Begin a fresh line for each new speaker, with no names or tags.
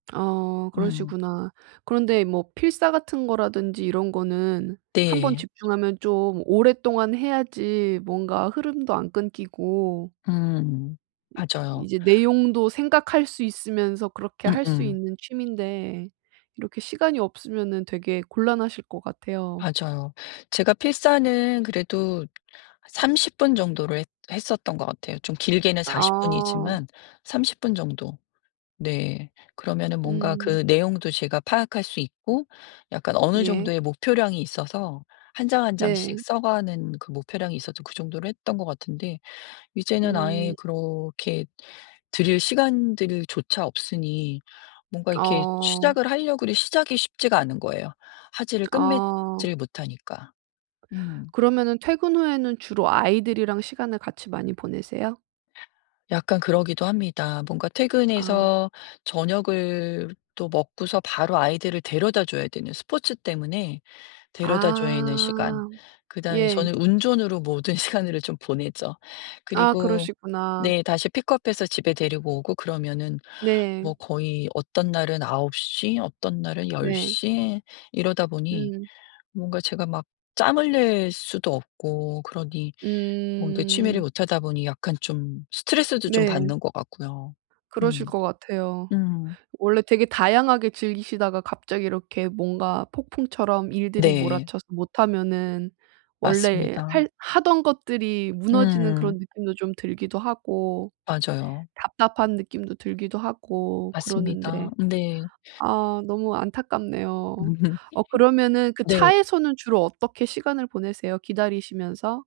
아
음.
그러시구나. 그런데 뭐 필사 같은 거라든지 이런 거는 1 번
네.
집중하면 좀 오랫동안 해야지 뭔가 흐름도 안 끊기고
음.
이
맞아요.
이제 내용도 생각할 수 있으면서 그렇게 할 수
음음.
있는 취미인데 이렇게 시간이 없으면은 되게 곤란하실 것 같아요.
맞아요. 제가 필사는 그래도 30 분 정도로 했 했었던 것 같아요. 좀 길게는 40
아.
분이지만 30 분 정도. 네. 그러면은 뭔가
음.
그 내용도 제가 파악할 수 있고 약간 어느
예.
정도의 목표량이 있어서 1 장 1 장씩
네.
써 가는 그 목표량이 있어서 그 정도로 했던 것 같은데 이제는 아예
음.
그렇게 들일 시간들조차 없으니 뭔가 이렇게
어.
시작을 할려 그래 시작이 쉽지가 않은 거예요 화제를
아.
끝맺질 못하니까. 음.
그러면은 퇴근 후에는 주로 아이들이랑 시간을 같이 많이 보내세요?
약간 그러기도 합니다. 뭔가
아.
퇴근해서 저녁을 또 먹고서 바로 아이들을 데려다줘야 되는 스포츠 때문에 데려다줘야 되는 시간
아.
그다음에
예.
저는 운전으로 모든 시간을 좀 보내죠.
아
그리고
그러시구나.
네. 다시 픽업해서 집에 데리고 오고 그러면은
네.
뭐 거의 어떤 날은 9 시, 어떤 날은 10
네.
시 이러다 보니
음.
뭔가 제가 막 짬을 낼 수도 없고 그러니 뭔가 취미를
음.
못하다 보니 약간 좀 스트레스도 좀
네.
받는 것 같고요.
그러실
음.
것 같아요.
음.
원래 되게 다양하게 즐기시다가 갑자기 이렇게 뭔가 폭풍처럼 일들이
네.
몰아쳐서 못하면은 원래
맞습니다.
할 하던 것들이 무너지는
음.
그런 느낌도 좀 들기도 하고
맞아요.
답답한 느낌도 들기도 하고 그러는데,
맞습니다. 네.
아 너무 안타깝네요. 어 그러면은 그
네.
차에서는 주로 어떻게 시간을 보내세요, 기다리시면서?